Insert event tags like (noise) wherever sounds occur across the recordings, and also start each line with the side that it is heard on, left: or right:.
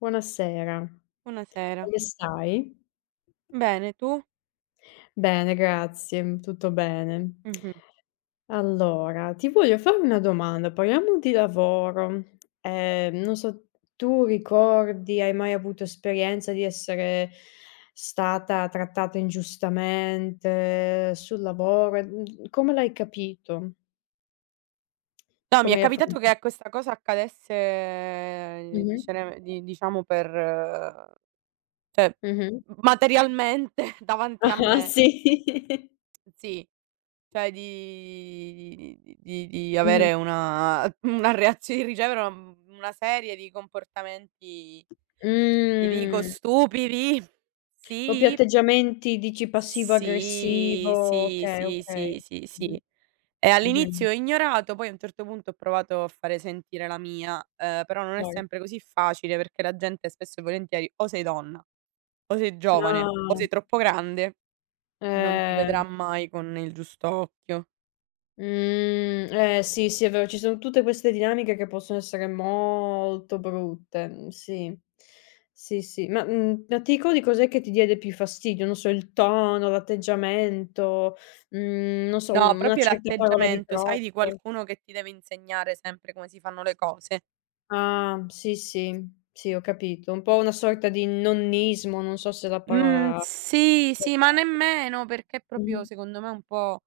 left: Buonasera,
right: Buonasera.
left: come stai?
right: Bene, tu?
left: Bene, grazie, tutto bene.
right: Mh-mh.
left: Allora, ti voglio fare una domanda, parliamo di lavoro. Non so, tu ricordi, hai mai avuto esperienza di essere stata trattata ingiustamente sul lavoro? E come l'hai capito?
right: No, mi è
left: Come hai
right: capitato
left: affronta
right: che questa cosa accadesse
left: Mh-mh,
right: dicere di diciamo per cioè
left: mh-mh.
right: materialmente (laughs) davanti a
left: Ah-ah, (laughs)
right: me.
left: sì. (laughs)
right: Sì, cioè di
left: Mh-mh.
right: avere una reazio di ricevere una serie di comportamenti, ti dico
left: Mh.
right: stupidi.
left: Proprio
right: Sì,
left: atteggiamenti dici passivo
right: sì,
left: aggressivo,
right: sì,
left: okay,
right: sì,
left: okay.
right: sì, sì,
left: Mh-mh,
right: sì. E
left: mh-mh,
right: all'inizio ho ignorato, poi a un certo punto ho provato a fare sentire la mia, però non è
left: cer
right: sempre così facile perché la gente spesso e volentieri o sei donna, o sei giovane, o
left: Ah,
right: sei troppo grande, non ti
left: eh,
right: vedrà mai con il giusto occhio.
left: mhmm, eh sì, sì è vero, ci sono tutte queste dinamiche che possono essere molto brutte, sì. Sì, sì, ma, ma ti ricordi cos'è che ti diede più fastidio? Non so, il tono, l'atteggiamento, non so,
right: No,
left: una
right: proprio
left: certa parola di
right: l'atteggiamento, sai, di
left: troppo?
right: qualcuno che ti deve insegnare sempre come si fanno le cose.
left: Ah, sì, sì. Sì, ho capito. Un po' una sorta di nonnismo, non so se la
right: Mhmm,
left: parola.
right: sì, sì, ma nemmeno perché è
left: Mh-mh.
right: proprio secondo me un po'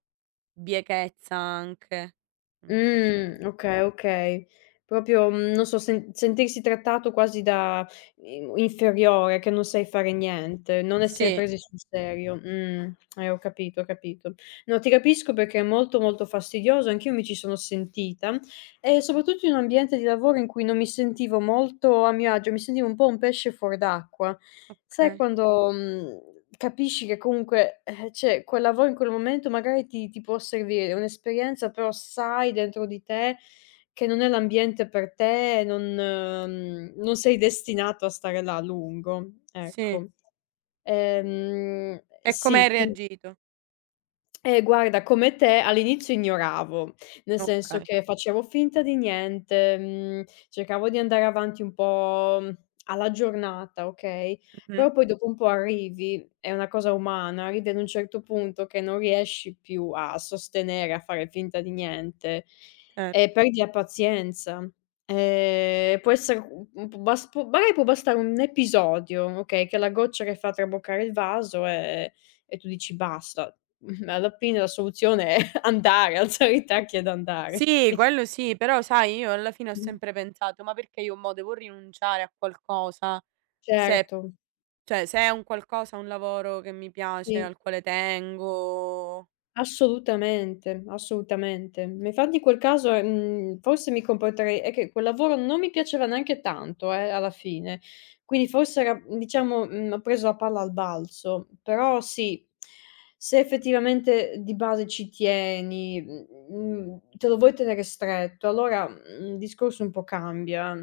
right: biechezza anche. Non so se
left: Okay, okay. Proprio, non so, sentirsi trattato quasi da in inferiore, che non sai fare niente, non essere
right: sì,
left: presi sul serio. Ho capito, ho capito. No, ti capisco perché è molto, molto fastidioso, anch'io mi ci sono sentita, e soprattutto in un ambiente di lavoro in cui non mi sentivo molto a mio agio, mi sentivo un po' un pesce fuor d'acqua. Sai
right: okay,
left: quando, mhmm Capisci che comunque, cioè quel lavoro in quel momento magari ti può servire, è un'esperienza, però sai dentro di te che non è l'ambiente per te, non non sei destinato a stare là a lungo,
right: sì.
left: ecco.
right: E come
left: Sì,
right: hai
left: quin
right: reagito?
left: Eh guarda, come te all'inizio ignoravo, nel senso
right: Okay.
left: che facevo finta di niente, cercavo di andare avanti un po', alla giornata, okay, però
right: Mh-mh.
left: poi dopo un po' arrivi è una cosa umana, arrivi ad un certo punto che non riesci più a sostenere, a fare finta di niente e
right: Certo.
left: perdi la pazienza. Può essere u un p bas può magari può bastare un episodio, okay, che è la goccia che fa traboccare il vaso, e tu dici: "Basta". (laughs) Alla fine la soluzione è (laughs) andare, alzare i tacchi ed andare,
right: Sì,
left: sì.
right: quello sì, però sai io alla fine ho
left: Mh,
right: sempre pensato: "Ma perché io mo devo rinunciare a qualcosa?" Se
left: certo,
right: cioè se è un qualcosa, un lavoro che mi piace,
left: sì.
right: al quale tengo
left: Assolutamente, assolutamente. Ma infatti in quel caso, forse mi comporterei è che quel lavoro non mi piaceva neanche tanto, alla fine. Quindi forse era diciamo, ho preso la palla al balzo. Però sì, se effettivamente di base ci tieni, te lo vuoi tenere stretto, allora, il discorso un po' cambia.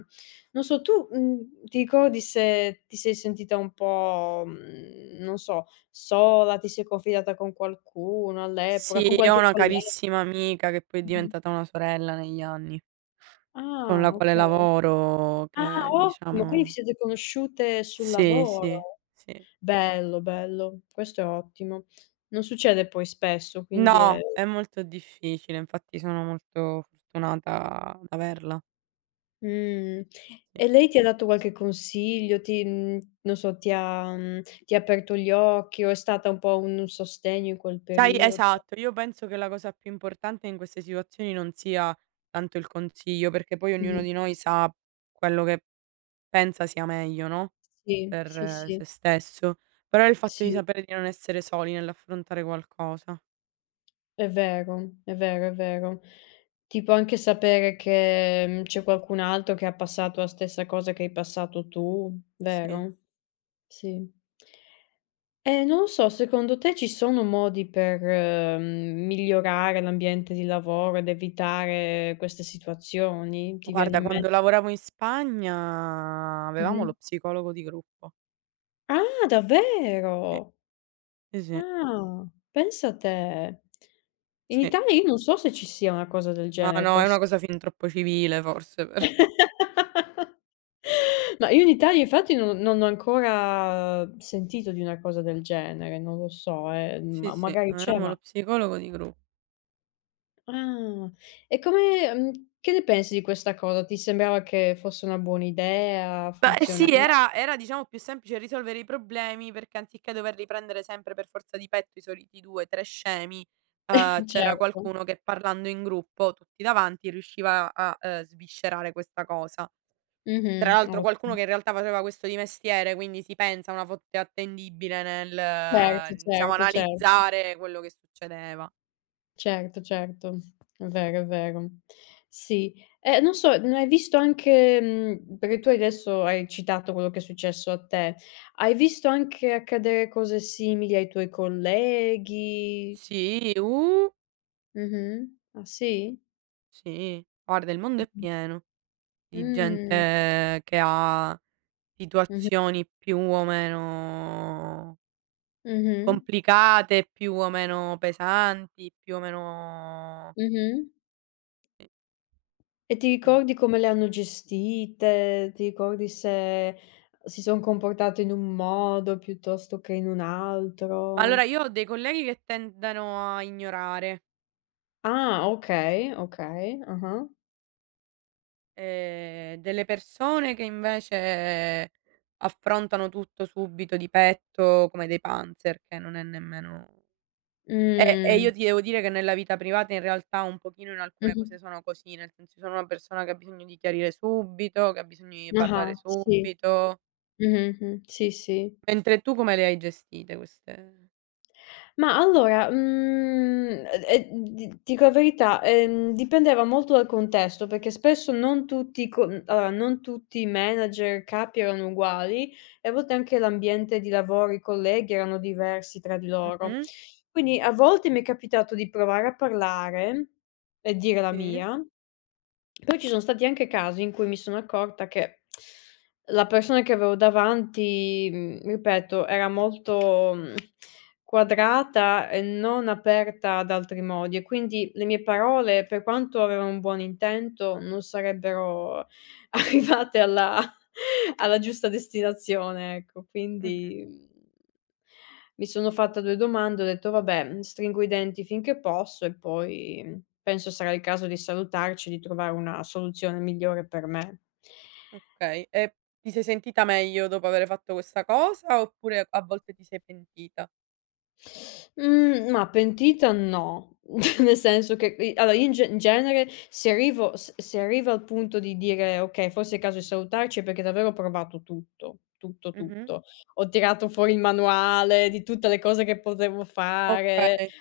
left: Non so, tu, ti ricordi se ti sei sentita un po', non so, sola, ti sei confidata con qualcuno all'epoca,
right: sì,
left: con
right: io ho
left: qualche
right: una
left: collega.
right: carissima amica che poi è
left: Mh-mh.
right: diventata una sorella negli anni, con
left: Ah,
right: la quale
left: okay.
right: lavoro
left: Ah,
right: che
left: ottimo, quindi vi
right: diciamo
left: siete conosciute sul
right: sì, sì,
left: lavoro.
right: sì.
left: Bello, bello, questo è ottimo. Non succede poi spesso, quindi è.
right: No, è molto difficile, infatti sono molto fortunata ad averla,
left: Mh.
right: sì.
left: E lei ti ha dato qualche consiglio? Non so, ti ha aperto gli occhi o è stata un po' un sostegno in quel
right: Sai
left: periodo?
right: esatto, io penso che la cosa più importante in queste situazioni non sia tanto il consiglio, perché poi ognuno
left: Mh-mh.
right: di noi sa quello che pensa sia meglio, no,
left: Sì,
right: per
left: sì, sì,
right: se stesso, però è il fatto di
left: sì.
right: sapere di non essere soli nell'affrontare qualcosa.
left: È vero, è vero, è vero. Tipo anche sapere che, c'è qualcun altro che ha passato la stessa cosa che hai passato tu,
right: Sì.
left: vero? Sì. E non lo so, secondo te ci sono modi per, migliorare l'ambiente di lavoro ed evitare queste situazioni? Ti viene
right: Guarda,
left: in
right: quando
left: mente.
right: lavoravo in Spagna avevamo lo
left: Mh-mh.
right: psicologo di gruppo.
left: Ah,
right: Sì,
left: davvero?
right: sì, sì,
left: Ah, pensa a te. In
right: sì.
left: Italia io non so se ci sia una cosa del
right: Ma
left: genere,
right: no, è una
left: forse.
right: cosa fin troppo civile forse però.
left: (laughs) Ma io in Italia infatti non ho ancora sentito di una cosa del genere, non lo so,
right: Sì,
left: ma
right: sì,
left: magari c'è,
right: avevamo lo
left: ma
right: psicologo di gru
left: ah, e come che ne pensi di questa cosa? Ti sembrava che fosse una buona idea,
right: Ma sì,
left: funzionasse?
right: era diciamo più semplice risolvere i problemi perché anziché doverli prendere sempre per forza di petto i soliti 2, 3 scemi,
left: (laughs)
right: c'era
left: Certo.
right: qualcuno che parlando in gruppo, tutti davanti, riusciva a, sviscerare questa cosa. Tra
left: Mh-mh,
right: l'altro qualcuno
left: ottimo.
right: che in realtà faceva questo di mestiere, quindi si pensa una fonte attendibile nel
left: Certo,
right: diciamo
left: certo,
right: analizzare quello che succedeva.
left: certo, certo, è vero, è vero. Sì, non so, n hai visto anche perché tu adesso hai citato quello che è successo a te, hai visto anche accadere cose simili ai tuoi colleghi?
right: Sì,
left: Mh-mh. Ah sì?
right: sì. Guarda il mondo è
left: Mh-mh.
right: pieno di
left: Mh.
right: gente che ha
left: Mh-mh.
right: situazioni più o meno
left: Mh-mh.
right: complicate, più o meno pesanti, più o meno
left: Mh-mh.
right: sì,
left: E ti
right: sì.
left: ricordi come le hanno gestite? Ti ricordi se si son comportate in un modo piuttosto che in un altro?
right: Allora io ho dei colleghi che tendono a ignorare,
left: Ah, okay, okay, ah-ah.
right: delle persone che invece affrontano tutto subito di petto come dei panzer, che non è nemmeno e
left: Mh,
right: io ti devo dire che nella vita privata in realtà un pochino in alcune
left: mh-mh.
right: cose sono così, nel senso sono una persona che ha bisogno di chiarire subito, che ha bisogno di
left: Ah-ah,
right: parlare
left: sì.
right: subito.
left: Mh-mh. Sì, sì.
right: Mentre tu come le hai gestite queste
left: Ma allora, e d dico la verità, dipendeva molto dal contesto, perché spesso non tutti i con allora, non tutti i manager, capi erano uguali e a volte anche l'ambiente di lavoro, i colleghi erano diversi tra di loro.
right: mh-mh,
left: Quindi a volte mi è capitato di provare a parlare e dire la
right: sì,
left: mia. Poi ci sono stati anche casi in cui mi sono accorta che la persona che avevo davanti, ripeto, era molto, quadrata e non aperta ad altri modi e quindi le mie parole, per quanto avevano un buon intento, non sarebbero (laughs) arrivate alla giusta destinazione, ecco.
right: mh-mh,
left: Quindi, mhmm mi sono fatta 2 domande, ho detto: "Vabbè, stringo i denti finché posso e poi penso sarà il caso di salutarci e di trovare una soluzione migliore per me".
right: okay. E ti sei sentita meglio dopo aver fatto questa cosa oppure a volte ti sei pentita?
left: Mhmm, ma pentita no, (laughs) nel senso che i allora io in genere se arrivo al punto di dire: "Okay, forse è il caso di salutarci" è perché davvero ho provato tutto, tutto,
right: Mh-mh.
left: tutto. Ho tirato fuori il manuale di tutte le cose che potevo fare.
right: Okay,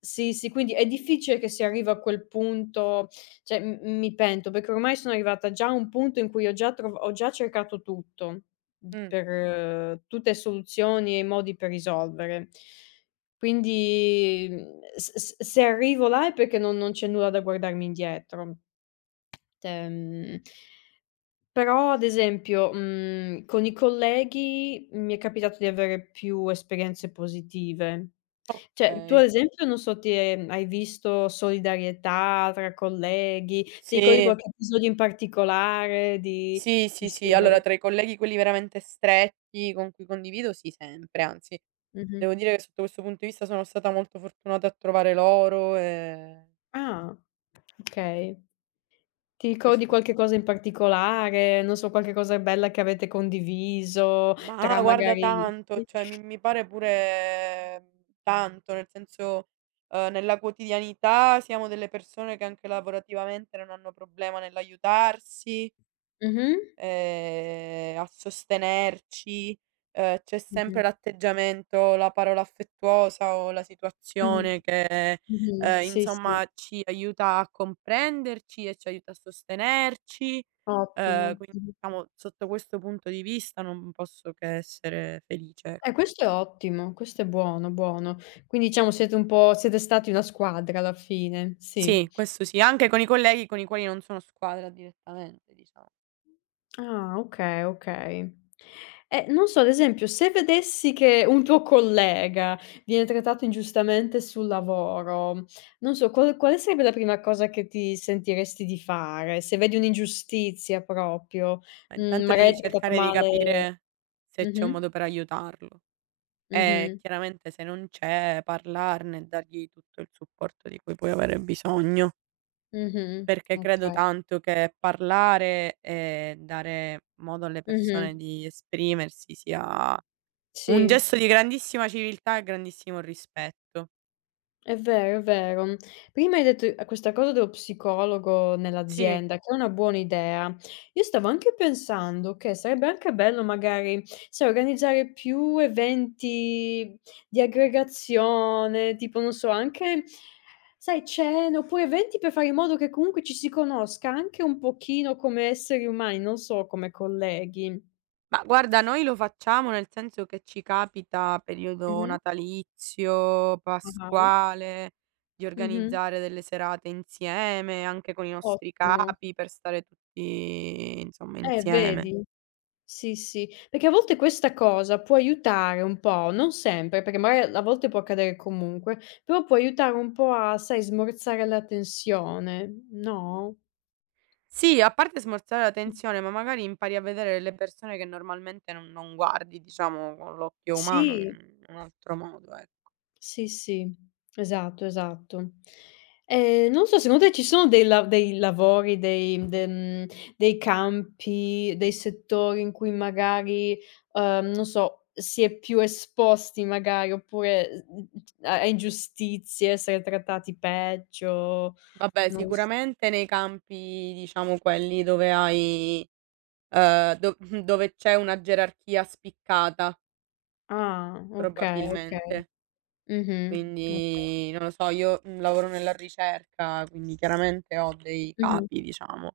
left: Sì, sì, quindi è difficile che si arriva a quel punto, cioè m mi pento, perché ormai sono arrivata già a un punto in cui ho già cercato tutto. Mhmm,
right: mh,
left: per tutte soluzioni e modi per risolvere. Quindi, s s se arrivo là è perché non c'è nulla da guardarmi indietro. Cioè, però ad esempio, con i colleghi mi è capitato di avere più esperienze positive. Cioè, tu
right: okay.
left: ad esempio non so, ti è hai visto solidarietà tra colleghi? Ti ricordi
right: Sì,
left: qualche episodio in particolare di
right: sì,
left: di
right: sì, sì. Allora
left: solidarietà.
right: tra i colleghi quelli veramente stretti con cui condivido sì, sempre, anzi
left: Mh-mh.
right: devo dire che sotto questo punto di vista sono stata molto fortunata a trovare loro,
left: Ah. Okay. Ti ricordi
right: questo
left: qualche
right: sì.
left: cosa in particolare? Non so, qualche cosa bella che avete condiviso
right: Ma
left: tra
right: guarda
left: magari
right: tanto,
left: sì.
right: cioè mi pare pure tanto, nel senso, nella quotidianità siamo delle persone che anche lavorativamente non hanno problema nell'aiutarsi,
left: Mh-mh.
right: a sostenerci, c'è
left: Mh-mh.
right: sempre l'atteggiamento, la parola affettuosa o la
left: Mh-mh.
right: situazione che,
left: Mh-mh. Sì, sì,
right: insomma ci aiuta a comprenderci e ci aiuta a sostenerci.
left: ottimo.
right: Quindi
left: Mh-mh.
right: diciamo sotto questo punto di vista non posso che essere felice, ecco.
left: Questo è ottimo, questo è buono, buono. Quindi diciamo siete un po' siete stati una squadra alla fine, sì.
right: Sì, questo sì, anche con i colleghi con i quali non sono squadra direttamente diciamo.
left: Ah, okay, okay. Non so, ad esempio, se vedessi che un tuo collega viene trattato ingiustamente sul lavoro, non so, quale sarebbe la prima cosa che ti sentiresti di fare? Se vedi un'ingiustizia proprio,
right: Ma intanto
left: magari
right: di
left: è trattato
right: cercare di
left: male.
right: capire se c'è un
left: Mh-mh,
right: modo per aiutarlo e
left: mh-mh,
right: chiaramente se non c'è parlarne e dargli tutto il supporto di cui puoi avere bisogno,
left: mh-mh,
right: perché credo
left: okay,
right: tanto che parlare e dare modo alle
left: mh-mh,
right: persone di esprimersi sia un
left: sì.
right: gesto di grandissima civiltà e grandissimo rispetto.
left: È vero, è vero. Prima hai detto a questa cosa dello psicologo
right: Sì.
left: nell'azienda, che è una buona idea. Io stavo anche pensando che sarebbe anche bello magari, sai, organizzare più eventi di aggregazione, tipo, non so, anche, sai, cene, oppure eventi per fare in modo che comunque ci si conosca anche un pochino come esseri umani, non so, come colleghi.
right: Ma guarda, noi lo facciamo nel senso che ci capita periodo
left: Mh-mh.
right: natalizio,
left: Ah-ah.
right: pasquale, di
left: Mh-mh.
right: organizzare delle serate insieme, anche con i nostri
left: Ottimo.
right: capi per stare tutti, insomma, insieme.
left: Vedi? Sì, sì, perché a volte questa cosa può aiutare un po', non sempre, perché magari a volte può accadere comunque, però può aiutare un po' a, sai, smorzare la tensione, no?
right: Sì, a parte smorzare la tensione, ma magari impari a vedere le persone che normalmente non guardi, diciamo, con l'occhio umano
left: Sì.
right: in un altro modo, e
left: Sì, sì, esatto, esatto. Non so, secondo te ci sono dei lavori, dei campi, dei settori in cui magari, non so, si è più esposti magari, oppure, a ingiustizie, essere trattati peggio,
right: vabbè,
left: non lo s
right: sicuramente nei campi, diciamo quelli dove hai, do (laughs) dove c'è una gerarchia spiccata,
left: ah, okay, okay.
right: probabilmente.
left: Mh-mh, okay.
right: Quindi non lo so, io, lavoro nella ricerca, quindi chiaramente ho dei
left: Mh-mh,
right: capi, diciamo.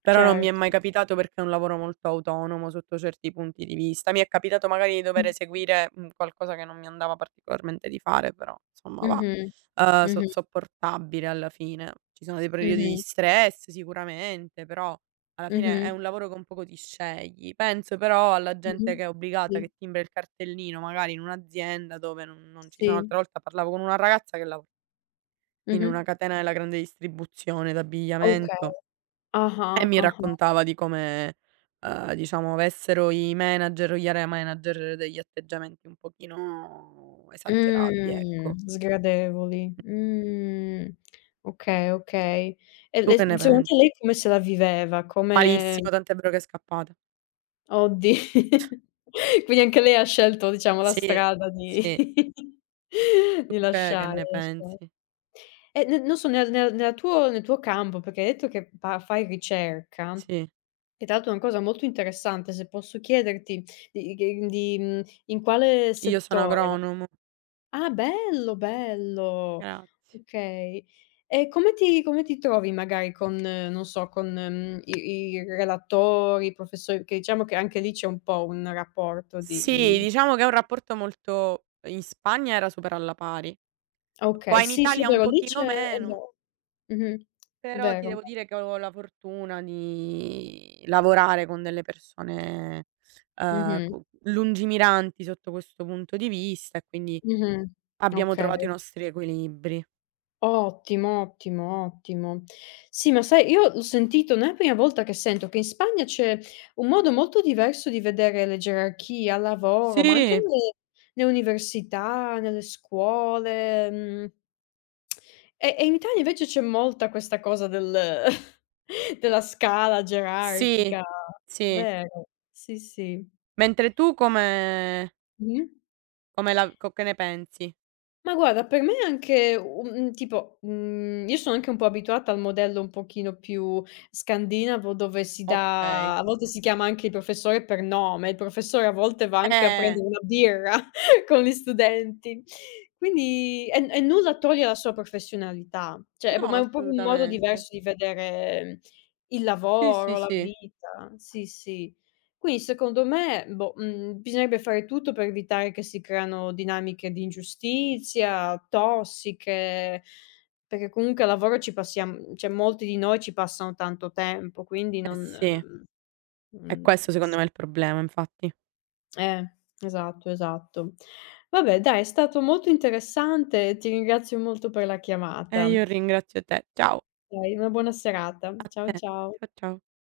right: Però non mi è
left: certo.
right: mai capitato perché è un lavoro molto autonomo sotto certi punti di vista. Mi è capitato magari di
left: Mh.
right: dover eseguire, qualcosa che non mi andava particolarmente di fare, però insomma va,
left: Mh-mh.
right: so
left: Mh-mh,
right: sopportabile alla fine. Ci sono dei periodi di
left: mh-mh,
right: stress sicuramente, però alla fine è
left: mh-mh,
right: un lavoro che un poco ti scegli. Penso però alla gente
left: mh-mh.
right: che è obbligata,
left: Sì,
right: che timbra il cartellino magari in un'azienda dove non ci sono l'altra
left: sì.
right: volta parlavo con una ragazza che lavora in una
left: Mh-mh.
right: catena della grande distribuzione
left: Okay.
right: d'abbigliamento e
left: Ah-ah,
right: mi
left: ah-ah.
right: raccontava di come, diciamo avessero i manager o gli area manager degli atteggiamenti un pochino esagerati,
left: Mh.
right: ecco.
left: Sgradevoli. Mh. Okay, okay. E
right: Tu
left: le
right: che
left: Mh.
right: ne
left: Secondo te
right: pensi?
left: lei come se la viveva? Come
right: Malissimo, tant'è vero che è scappata.
left: oddi (laughs)
right: (laughs)
left: quindi anche lei ha scelto diciamo la
right: Sì,
left: strada di
right: sì.
left: (laughs)
right: Tu
left: di
right: che
left: lasciare,
right: ne
left: lascia
right: pensi?
left: e n non so nel tuo campo, perché hai detto che pa fai ricerca,
right: Sì.
left: che tra l'altro è una cosa molto interessante, se posso chiederti di che di mhmm, in quale
right: Io sono
left: settore.
right: agronomo,
left: Ah, bello, bello.
right: grazie.
left: Okay. E come ti trovi magari con non so, con, i relatori, i professori che diciamo che anche lì c'è un po' un rapporto
right: Sì,
left: di
right: diciamo che è un rapporto molto in Spagna era super alla pari. Qua
left: okay,
right: in
left: sì, sì, è
right: Italia un
left: vero, lì
right: pochino
left: c'è è
right: meno,
left: vero. Mh-mh.
right: però ti
left: Vero.
right: devo dire che ho la fortuna di lavorare con delle persone,
left: Mh-mh.
right: co lungimiranti sotto questo punto di vista e quindi
left: Mh-mh.
right: abbiamo
left: Okay.
right: trovato i nostri equilibri.
left: Ottimo, ottimo, ottimo. Sì, ma sai, io l'ho sentito non è la prima volta che sento che in Spagna c'è un modo molto diverso di vedere le gerarchie al lavoro, ma anche
right: Sì,
left: nelle università, nelle scuole, e in Italia invece c'è molta questa cosa del (laughs) della scala
right: sì,
left: gerarchica,
right: sì.
left: vero? Sì, sì.
right: Mentre tu
left: Mh-mh.
right: come la co che ne pensi?
left: Ma guarda, per me è anche un tipo, io sono anche un po' abituata al modello un pochino più scandinavo dove si
right: Okay.
left: dà a volte si chiama anche il professore per nome, il professore a volte va anche a
right: Eh.
left: prendere una birra (laughs) con gli studenti. Quindi e nulla toglie alla sua professionalità, cioè è p
right: No,
left: ma è proprio un modo
right: assolutamente.
left: diverso di vedere il
right: Sì, sì,
left: lavoro, la
right: sì.
left: vita. Sì, sì. Quindi secondo me, boh, bisognerebbe fare tutto per evitare che si creano dinamiche di ingiustizia, tossiche, perché comunque al lavoro ci passiam cioè molti di noi ci passano tanto tempo, quindi
right: Eh
left: non
right: sì, è questo
left: mhmm,
right: secondo
left: s
right: me il problema infatti.
left: eh, esatto, esatto. Vabbè dai, è stato molto interessante e ti ringrazio molto per la
right: E io
left: chiamata.
right: ringrazio te. Ciao
left: Dai, una buona serata.
right: a
left: Ciao,
right: te.
left: ciao.
right: Ciao, ciao.